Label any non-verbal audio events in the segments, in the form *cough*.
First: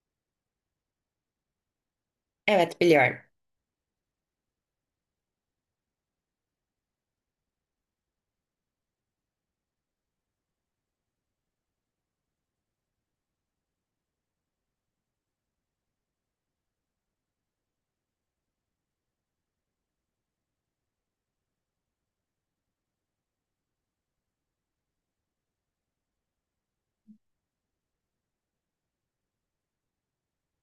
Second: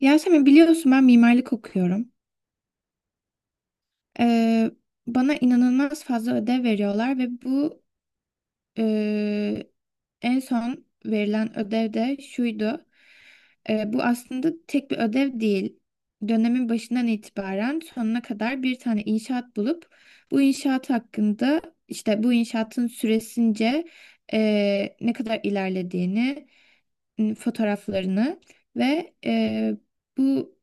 Yasemin biliyorsun ben mimarlık okuyorum. Evet, biliyorum. Ee, Bana inanılmaz fazla ödev veriyorlar ve bu e, en son verilen ödev de şuydu. Bu aslında tek bir ödev değil. Dönemin başından itibaren sonuna kadar bir tane inşaat bulup bu inşaat hakkında işte bu inşaatın süresince ne kadar ilerlediğini fotoğraflarını ve bu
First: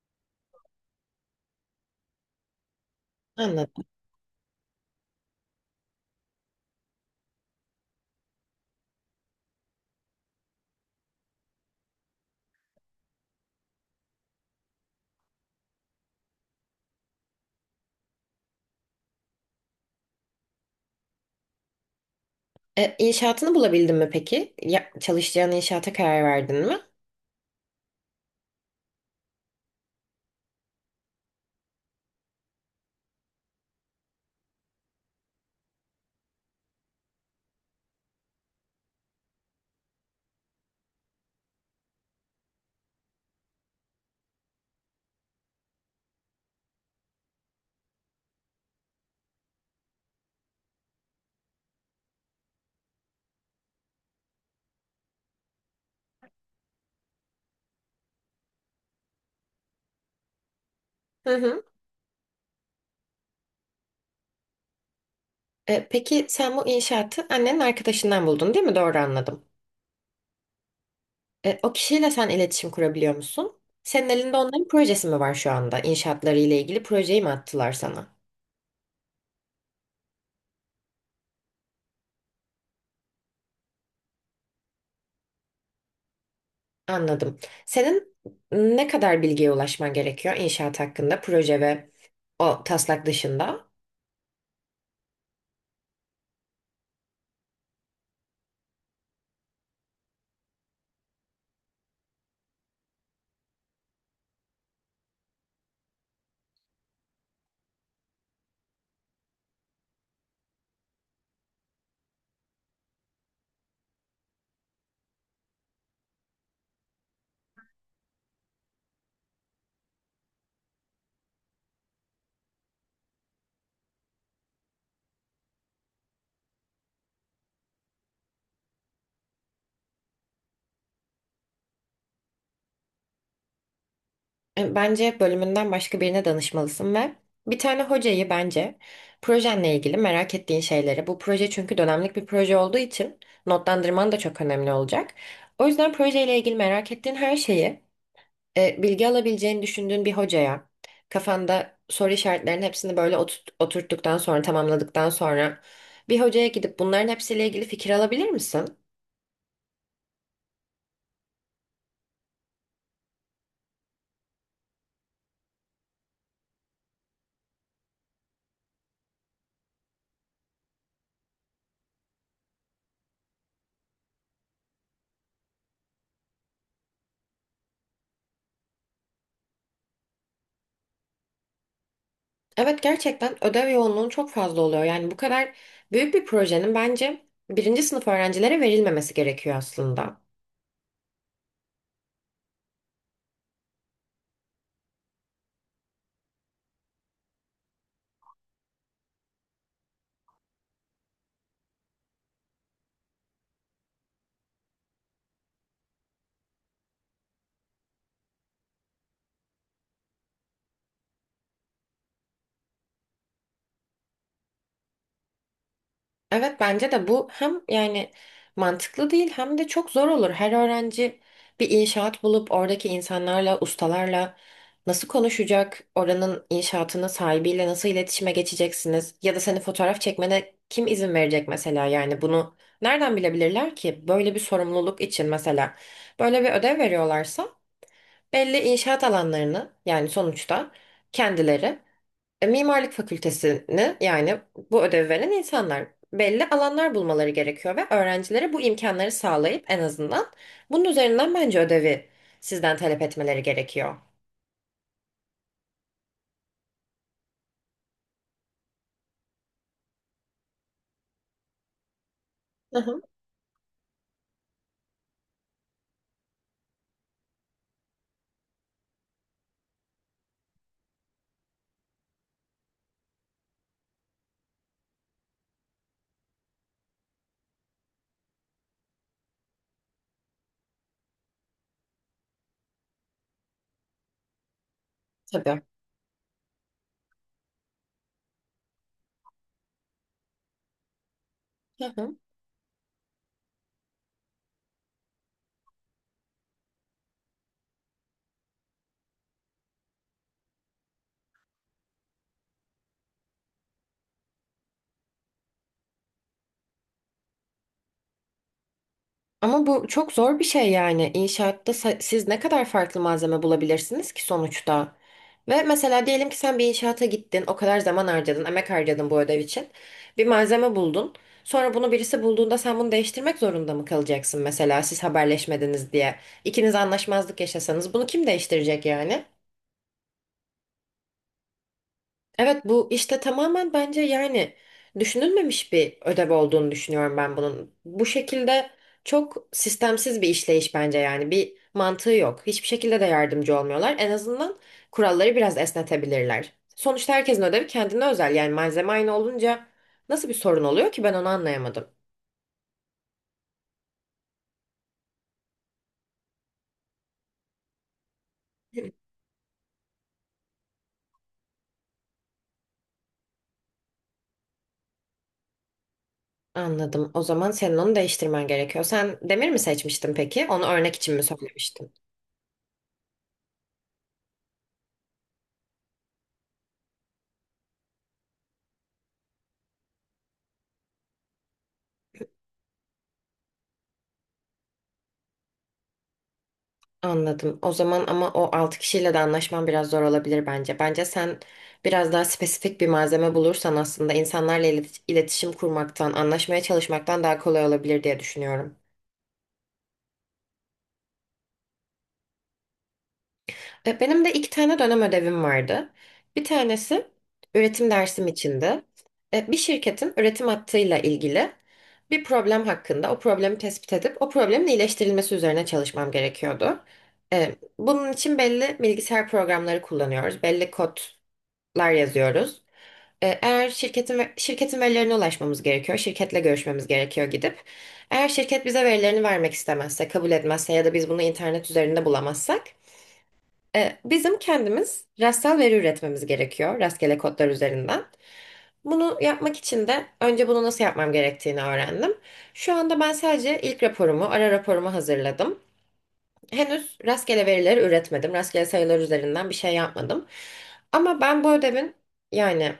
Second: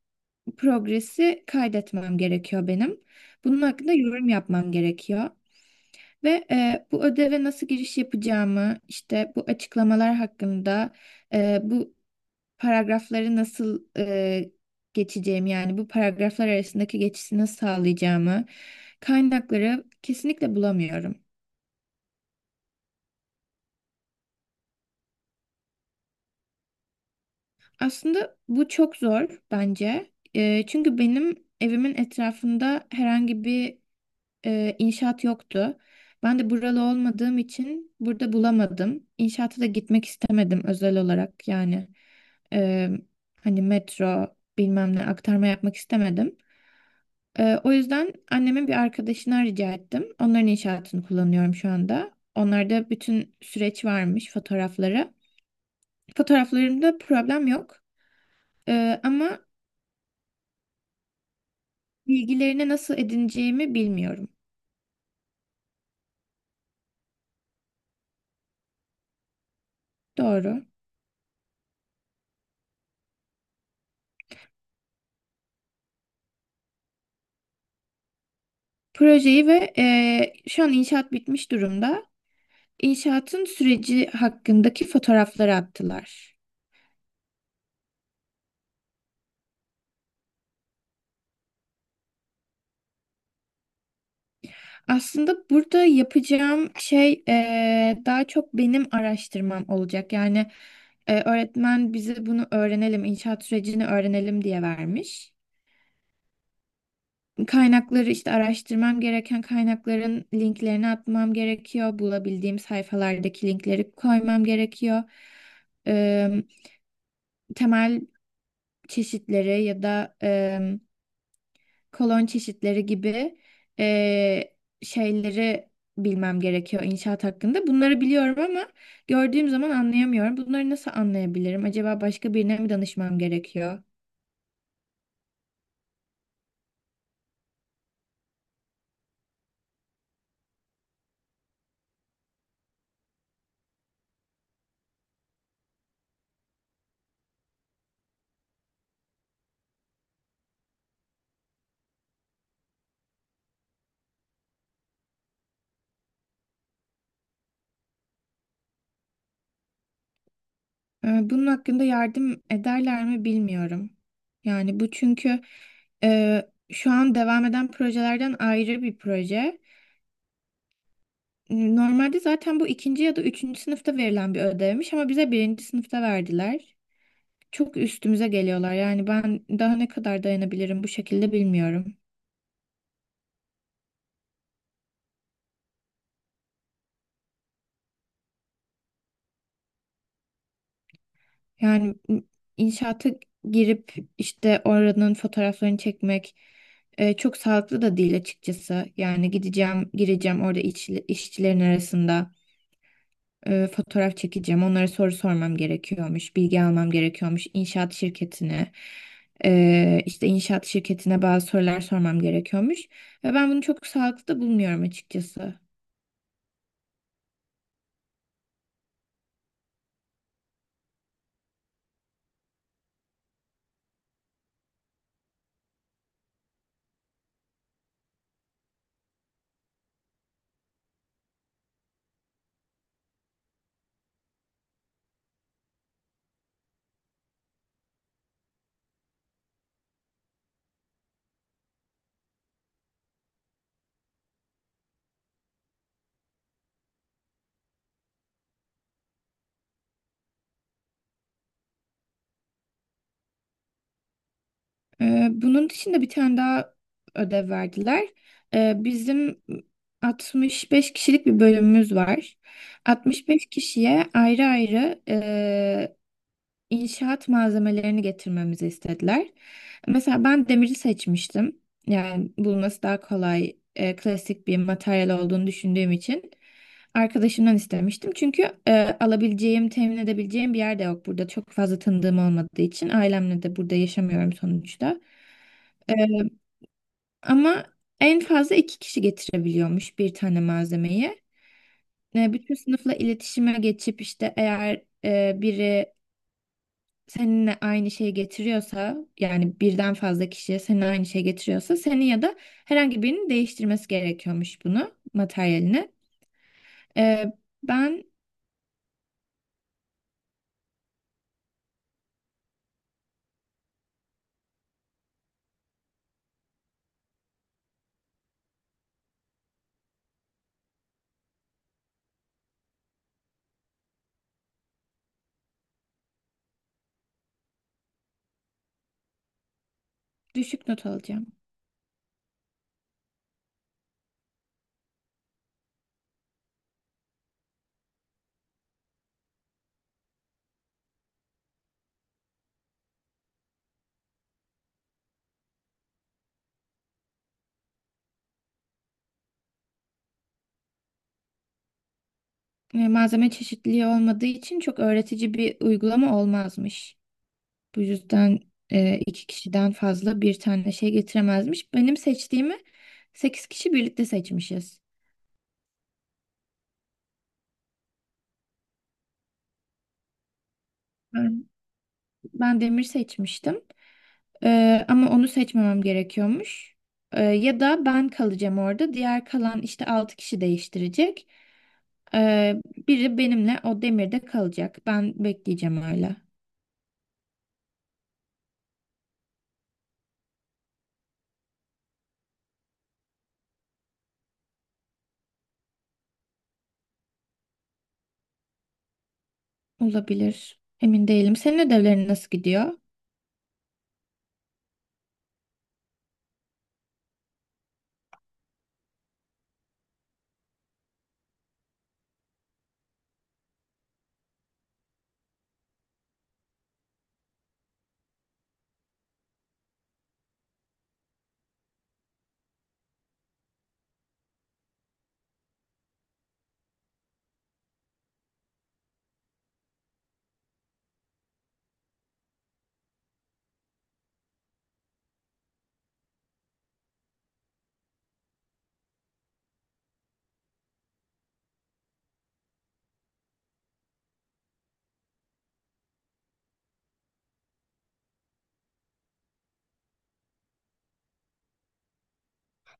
progresi kaydetmem gerekiyor benim. Bunun hakkında yorum yapmam gerekiyor. Ve bu ödeve nasıl giriş yapacağımı, işte bu açıklamalar hakkında, bu paragrafları nasıl geçeceğimi, yani bu paragraflar arasındaki geçişi nasıl sağlayacağımı, kaynakları kesinlikle bulamıyorum. İnşaatını bulabildin mi peki? Ya, çalışacağın inşaata karar verdin mi? Aslında bu çok zor bence. Çünkü benim evimin etrafında herhangi bir inşaat yoktu. Ben de buralı olmadığım için burada bulamadım. İnşaata da gitmek istemedim özel olarak yani. Eee, Hani metro bilmem ne aktarma yapmak istemedim. O yüzden annemin bir arkadaşına rica ettim. Onların inşaatını kullanıyorum şu anda. Onlarda bütün süreç varmış fotoğrafları. Fotoğraflarımda problem yok. Ama Hı hı. bilgilerini nasıl edineceğimi bilmiyorum. Peki sen bu inşaatı annenin arkadaşından buldun değil mi? Doğru anladım. Doğru. O kişiyle sen iletişim kurabiliyor musun? Senin elinde onların projesi mi var şu anda? İnşaatları ile ilgili projeyi mi attılar sana? Projeyi ve şu an inşaat bitmiş durumda. İnşaatın süreci hakkındaki fotoğrafları attılar. Anladım. Senin ne kadar bilgiye ulaşman gerekiyor inşaat hakkında, proje ve o taslak dışında? Aslında burada yapacağım şey daha çok benim araştırmam olacak. Yani öğretmen bize bunu öğrenelim, inşaat sürecini öğrenelim diye vermiş. Kaynakları işte araştırmam gereken kaynakların linklerini atmam gerekiyor. Bulabildiğim sayfalardaki linkleri koymam gerekiyor. Eee, Temel çeşitleri ya da kolon çeşitleri gibi eee, şeyleri bilmem gerekiyor inşaat hakkında. Bunları biliyorum ama gördüğüm zaman anlayamıyorum. Bunları nasıl anlayabilirim? Acaba başka birine mi danışmam gerekiyor? Bence bölümünden başka birine danışmalısın ve bir tane hocayı bence projenle ilgili merak ettiğin şeyleri, bu proje çünkü dönemlik bir proje olduğu için notlandırman da çok önemli olacak. O yüzden projeyle ilgili merak ettiğin her şeyi bilgi alabileceğini düşündüğün bir hocaya kafanda soru işaretlerinin hepsini böyle oturttuktan sonra tamamladıktan sonra bir hocaya gidip bunların hepsiyle ilgili fikir alabilir misin? Bunun hakkında yardım ederler mi bilmiyorum. Yani bu çünkü şu an devam eden projelerden ayrı bir proje. Normalde zaten bu ikinci ya da üçüncü sınıfta verilen bir ödevmiş ama bize birinci sınıfta verdiler. Çok üstümüze geliyorlar. Yani ben daha ne kadar dayanabilirim bu şekilde bilmiyorum. Evet, gerçekten ödev yoğunluğun çok fazla oluyor. Yani bu kadar büyük bir projenin bence birinci sınıf öğrencilere verilmemesi gerekiyor aslında. Yani inşaata girip işte oranın fotoğraflarını çekmek çok sağlıklı da değil açıkçası. Yani gideceğim, gireceğim orada işçilerin arasında. Fotoğraf çekeceğim. Onlara soru sormam gerekiyormuş, bilgi almam gerekiyormuş. İnşaat şirketine, işte inşaat şirketine bazı sorular sormam gerekiyormuş. Ve ben bunu çok sağlıklı da bulmuyorum açıkçası. Evet, bence de bu hem yani mantıklı değil hem de çok zor olur. Her öğrenci bir inşaat bulup oradaki insanlarla, ustalarla nasıl konuşacak? Oranın inşaatının sahibiyle nasıl iletişime geçeceksiniz? Ya da seni fotoğraf çekmene kim izin verecek mesela? Yani bunu nereden bilebilirler ki? Böyle bir sorumluluk için mesela böyle bir ödev veriyorlarsa belli inşaat alanlarını yani sonuçta kendileri mimarlık fakültesini yani bu ödevi veren insanlar belli alanlar bulmaları gerekiyor ve öğrencilere bu imkanları sağlayıp en azından bunun üzerinden bence ödevi sizden talep etmeleri gerekiyor. Bunun dışında bir tane daha ödev verdiler. Bizim 65 kişilik bir bölümümüz var. Hı hı, 65 kişiye ayrı ayrı inşaat malzemelerini getirmemizi istediler. Mesela ben demiri seçmiştim. Yani bulması daha kolay, klasik bir materyal olduğunu düşündüğüm için arkadaşımdan istemiştim. Çünkü alabileceğim, temin edebileceğim bir yer de yok burada. Çok fazla tanıdığım olmadığı için ailemle de burada yaşamıyorum sonuçta. tabii. E, Ama en fazla iki kişi getirebiliyormuş bir tane malzemeyi. Bütün sınıfla iletişime geçip işte eğer biri seninle aynı şeyi getiriyorsa yani birden fazla kişiye seninle aynı şeyi getiriyorsa senin ya da herhangi birinin değiştirmesi gerekiyormuş bunu materyalini. Ee, ben Ama bu çok zor bir şey yani. Siz ne kadar farklı malzeme bulabilirsiniz ki sonuçta? Ve mesela diyelim ki sen bir inşaata gittin, o kadar zaman harcadın, emek harcadın bu ödev için. Bir malzeme buldun. Sonra bunu birisi bulduğunda sen bunu değiştirmek zorunda mı kalacaksın mesela siz haberleşmediniz diye? İkiniz anlaşmazlık yaşasanız bunu kim değiştirecek yani? düşük not alacağım. Evet, bu işte tamamen bence yani düşünülmemiş bir ödev olduğunu düşünüyorum ben bunun. Bu şekilde çok sistemsiz bir işleyiş bence, yani bir mantığı yok. Hiçbir şekilde de yardımcı olmuyorlar. En azından kuralları biraz esnetebilirler. Sonuçta herkesin ödevi kendine özel, yani malzeme aynı olunca nasıl bir sorun oluyor ki ben onu anlayamadım. Malzeme çeşitliliği olmadığı için çok öğretici bir uygulama olmazmış. Bu yüzden *laughs* iki kişiden fazla bir tane şey getiremezmiş. Benim seçtiğimi sekiz kişi birlikte seçmişiz. Anladım. O zaman senin onu değiştirmen gerekiyor. Sen demir mi seçmiştin peki? Onu örnek için mi Ben, söylemiştin? ben demir seçmiştim. Ama onu seçmemem gerekiyormuş. Ya da ben kalacağım orada. Diğer kalan işte altı kişi değiştirecek. Ee, Biri benimle o demirde kalacak. Ben bekleyeceğim öyle. Anladım. O zaman ama o 6 kişiyle de anlaşman biraz zor olabilir bence. Bence sen biraz daha spesifik bir malzeme bulursan aslında insanlarla iletişim kurmaktan, anlaşmaya çalışmaktan daha kolay olabilir diye düşünüyorum. Olabilir. Emin değilim. Senin ödevlerin nasıl gidiyor? Benim de iki tane dönem ödevim vardı. Bir tanesi üretim dersim içindi. Bir şirketin üretim hattıyla ilgili bir problem hakkında o problemi tespit edip o problemin iyileştirilmesi üzerine çalışmam gerekiyordu. Bunun için belli bilgisayar programları kullanıyoruz. Belli kod lar yazıyoruz. Eğer şirketin verilerine ulaşmamız gerekiyor, şirketle görüşmemiz gerekiyor gidip. Eğer şirket bize verilerini vermek istemezse, kabul etmezse ya da biz bunu internet üzerinde bulamazsak, bizim kendimiz rastsal veri üretmemiz gerekiyor, rastgele kodlar üzerinden. Bunu yapmak için de önce bunu nasıl yapmam gerektiğini öğrendim. Şu anda ben sadece ilk raporumu, ara raporumu hazırladım. Henüz rastgele verileri üretmedim, rastgele sayılar üzerinden bir şey yapmadım. Ama ben yani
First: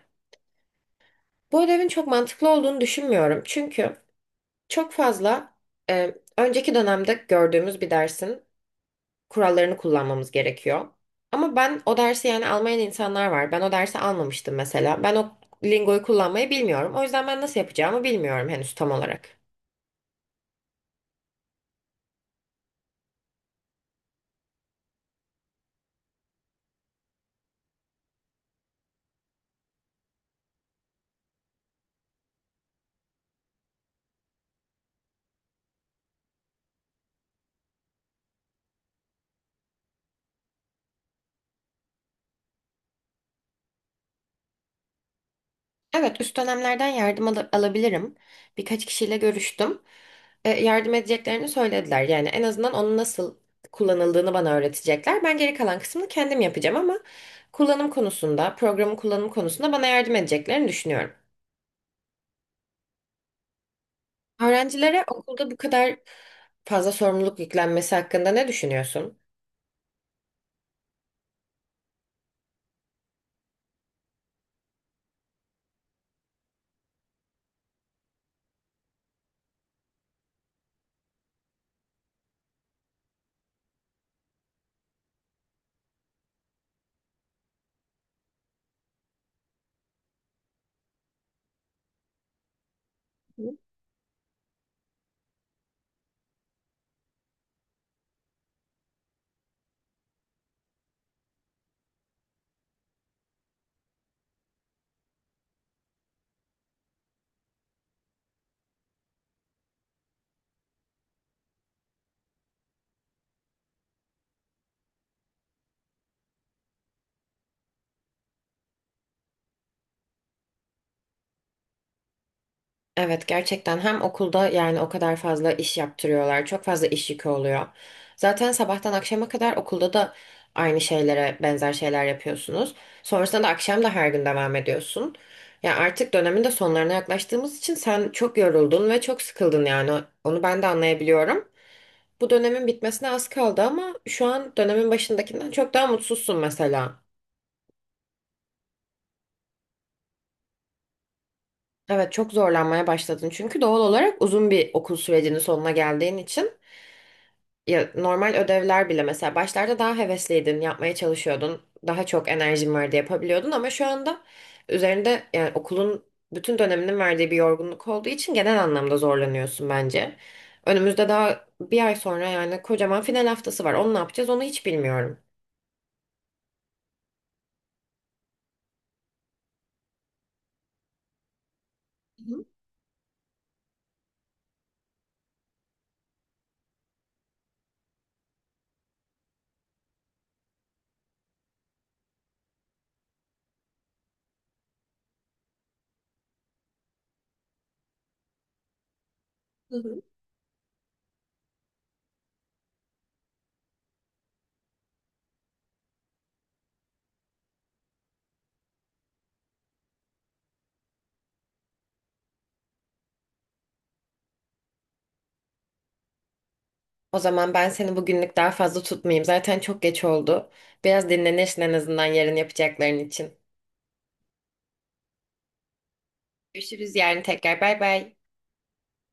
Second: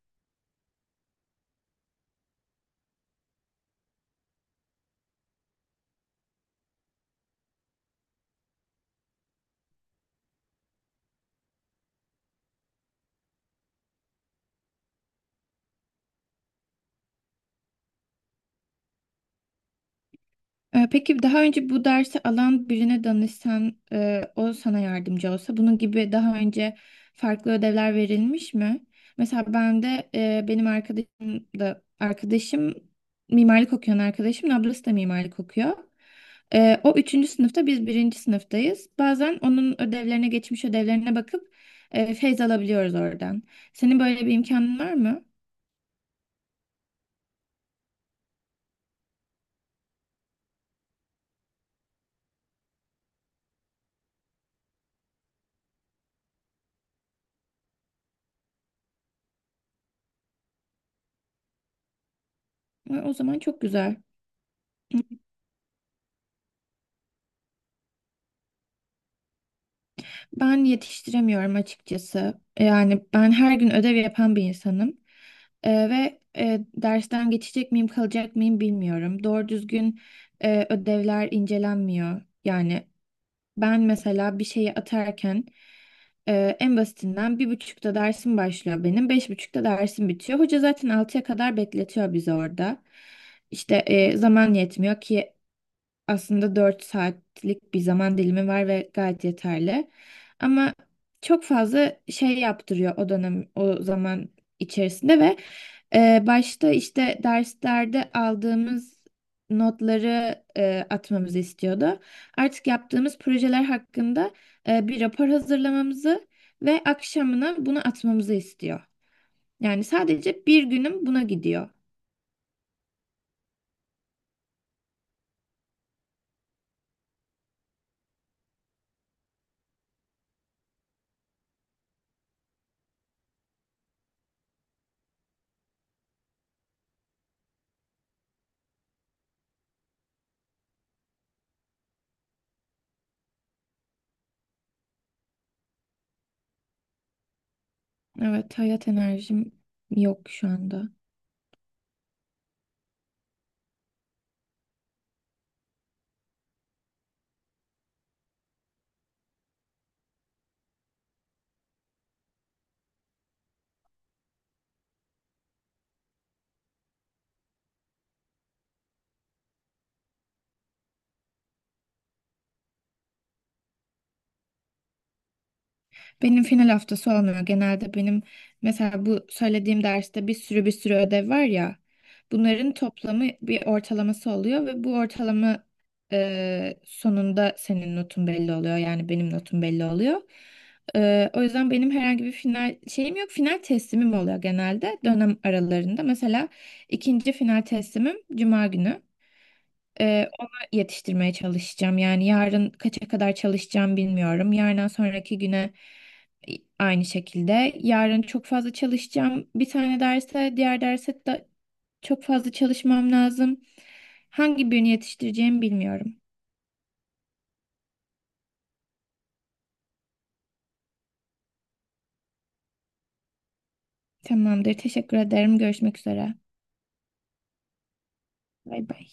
bu ödevin çok mantıklı olduğunu düşünmüyorum. Çünkü çok fazla önceki dönemde gördüğümüz bir dersin kurallarını kullanmamız gerekiyor. Ama ben o dersi yani almayan insanlar var. Ben o dersi almamıştım mesela. Ben o lingoyu kullanmayı bilmiyorum. O yüzden ben nasıl yapacağımı bilmiyorum henüz tam olarak. Peki daha önce bu dersi alan birine danışsan, o sana yardımcı olsa, bunun gibi daha önce farklı ödevler verilmiş mi? Mesela ben de e, benim arkadaşım da arkadaşım mimarlık okuyan arkadaşım, ablası da mimarlık okuyor. O üçüncü sınıfta biz birinci sınıftayız. Bazen onun geçmiş ödevlerine bakıp feyz alabiliyoruz oradan. Senin böyle bir imkanın var mı? Evet, üst dönemlerden alabilirim. Birkaç kişiyle görüştüm. Yardım edeceklerini söylediler. Yani en azından onun nasıl kullanıldığını bana öğretecekler. Ben geri kalan kısmını kendim yapacağım ama kullanım konusunda, programın kullanım konusunda bana yardım edeceklerini düşünüyorum. O zaman çok güzel. Öğrencilere okulda bu kadar fazla sorumluluk yüklenmesi hakkında ne düşünüyorsun? Ben yetiştiremiyorum açıkçası. Yani ben her gün ödev yapan bir insanım. Ve dersten geçecek miyim, kalacak mıyım bilmiyorum. Doğru düzgün ödevler incelenmiyor. Yani ben mesela bir şeyi atarken en basitinden bir buçukta dersim başlıyor benim. Beş buçukta dersim bitiyor. Hoca zaten altıya kadar bekletiyor bizi orada. İşte zaman yetmiyor ki aslında 4 saatlik bir zaman dilimi var ve gayet yeterli. Ama çok fazla şey yaptırıyor o dönem, o zaman içerisinde ve başta işte derslerde aldığımız notları atmamızı istiyordu. Artık yaptığımız projeler hakkında bir rapor hazırlamamızı ve akşamına bunu atmamızı istiyor. Yani sadece bir günüm buna gidiyor. Evet, gerçekten hem okulda yani o kadar fazla iş yaptırıyorlar. Çok fazla iş yükü oluyor. Zaten sabahtan akşama kadar okulda da aynı şeylere benzer şeyler yapıyorsunuz. Sonrasında da akşam da her gün devam ediyorsun. Ya artık dönemin de sonlarına yaklaştığımız için sen çok yoruldun ve çok sıkıldın yani. Onu ben de anlayabiliyorum. Bu dönemin bitmesine az kaldı ama şu an dönemin başındakinden çok daha mutsuzsun mesela. Evet, hayat enerjim yok şu anda. Evet, çok zorlanmaya başladın çünkü doğal olarak uzun bir okul sürecinin sonuna geldiğin için. Ya normal ödevler bile mesela başlarda daha hevesliydin, yapmaya çalışıyordun, daha çok enerjin vardı yapabiliyordun ama şu anda üzerinde yani okulun bütün döneminin verdiği bir yorgunluk olduğu için genel anlamda zorlanıyorsun bence. Önümüzde daha bir ay sonra yani kocaman final haftası var. Onu ne yapacağız onu hiç bilmiyorum. Benim final haftası olmuyor. Genelde benim mesela bu söylediğim derste bir sürü ödev var ya. Hı hı. Bunların toplamı bir ortalaması oluyor ve bu ortalama sonunda senin notun belli oluyor. Yani benim notum belli oluyor. O yüzden benim herhangi bir final şeyim yok. Final teslimim oluyor genelde dönem aralarında. Mesela ikinci final teslimim Cuma günü. Hı hı. Ona yetiştirmeye çalışacağım. Yani yarın kaça kadar çalışacağım bilmiyorum. Yarından sonraki güne aynı şekilde. Yarın çok fazla çalışacağım. Bir tane derse, diğer derse de çok fazla çalışmam lazım. Hangi birini yetiştireceğimi bilmiyorum. O zaman ben seni bugünlük daha fazla tutmayayım. Zaten çok geç oldu. Biraz dinlenirsin en azından yarın yapacakların için. Tamamdır. Teşekkür ederim. Görüşmek üzere. Görüşürüz yarın tekrar. Bay bay. Bay bay.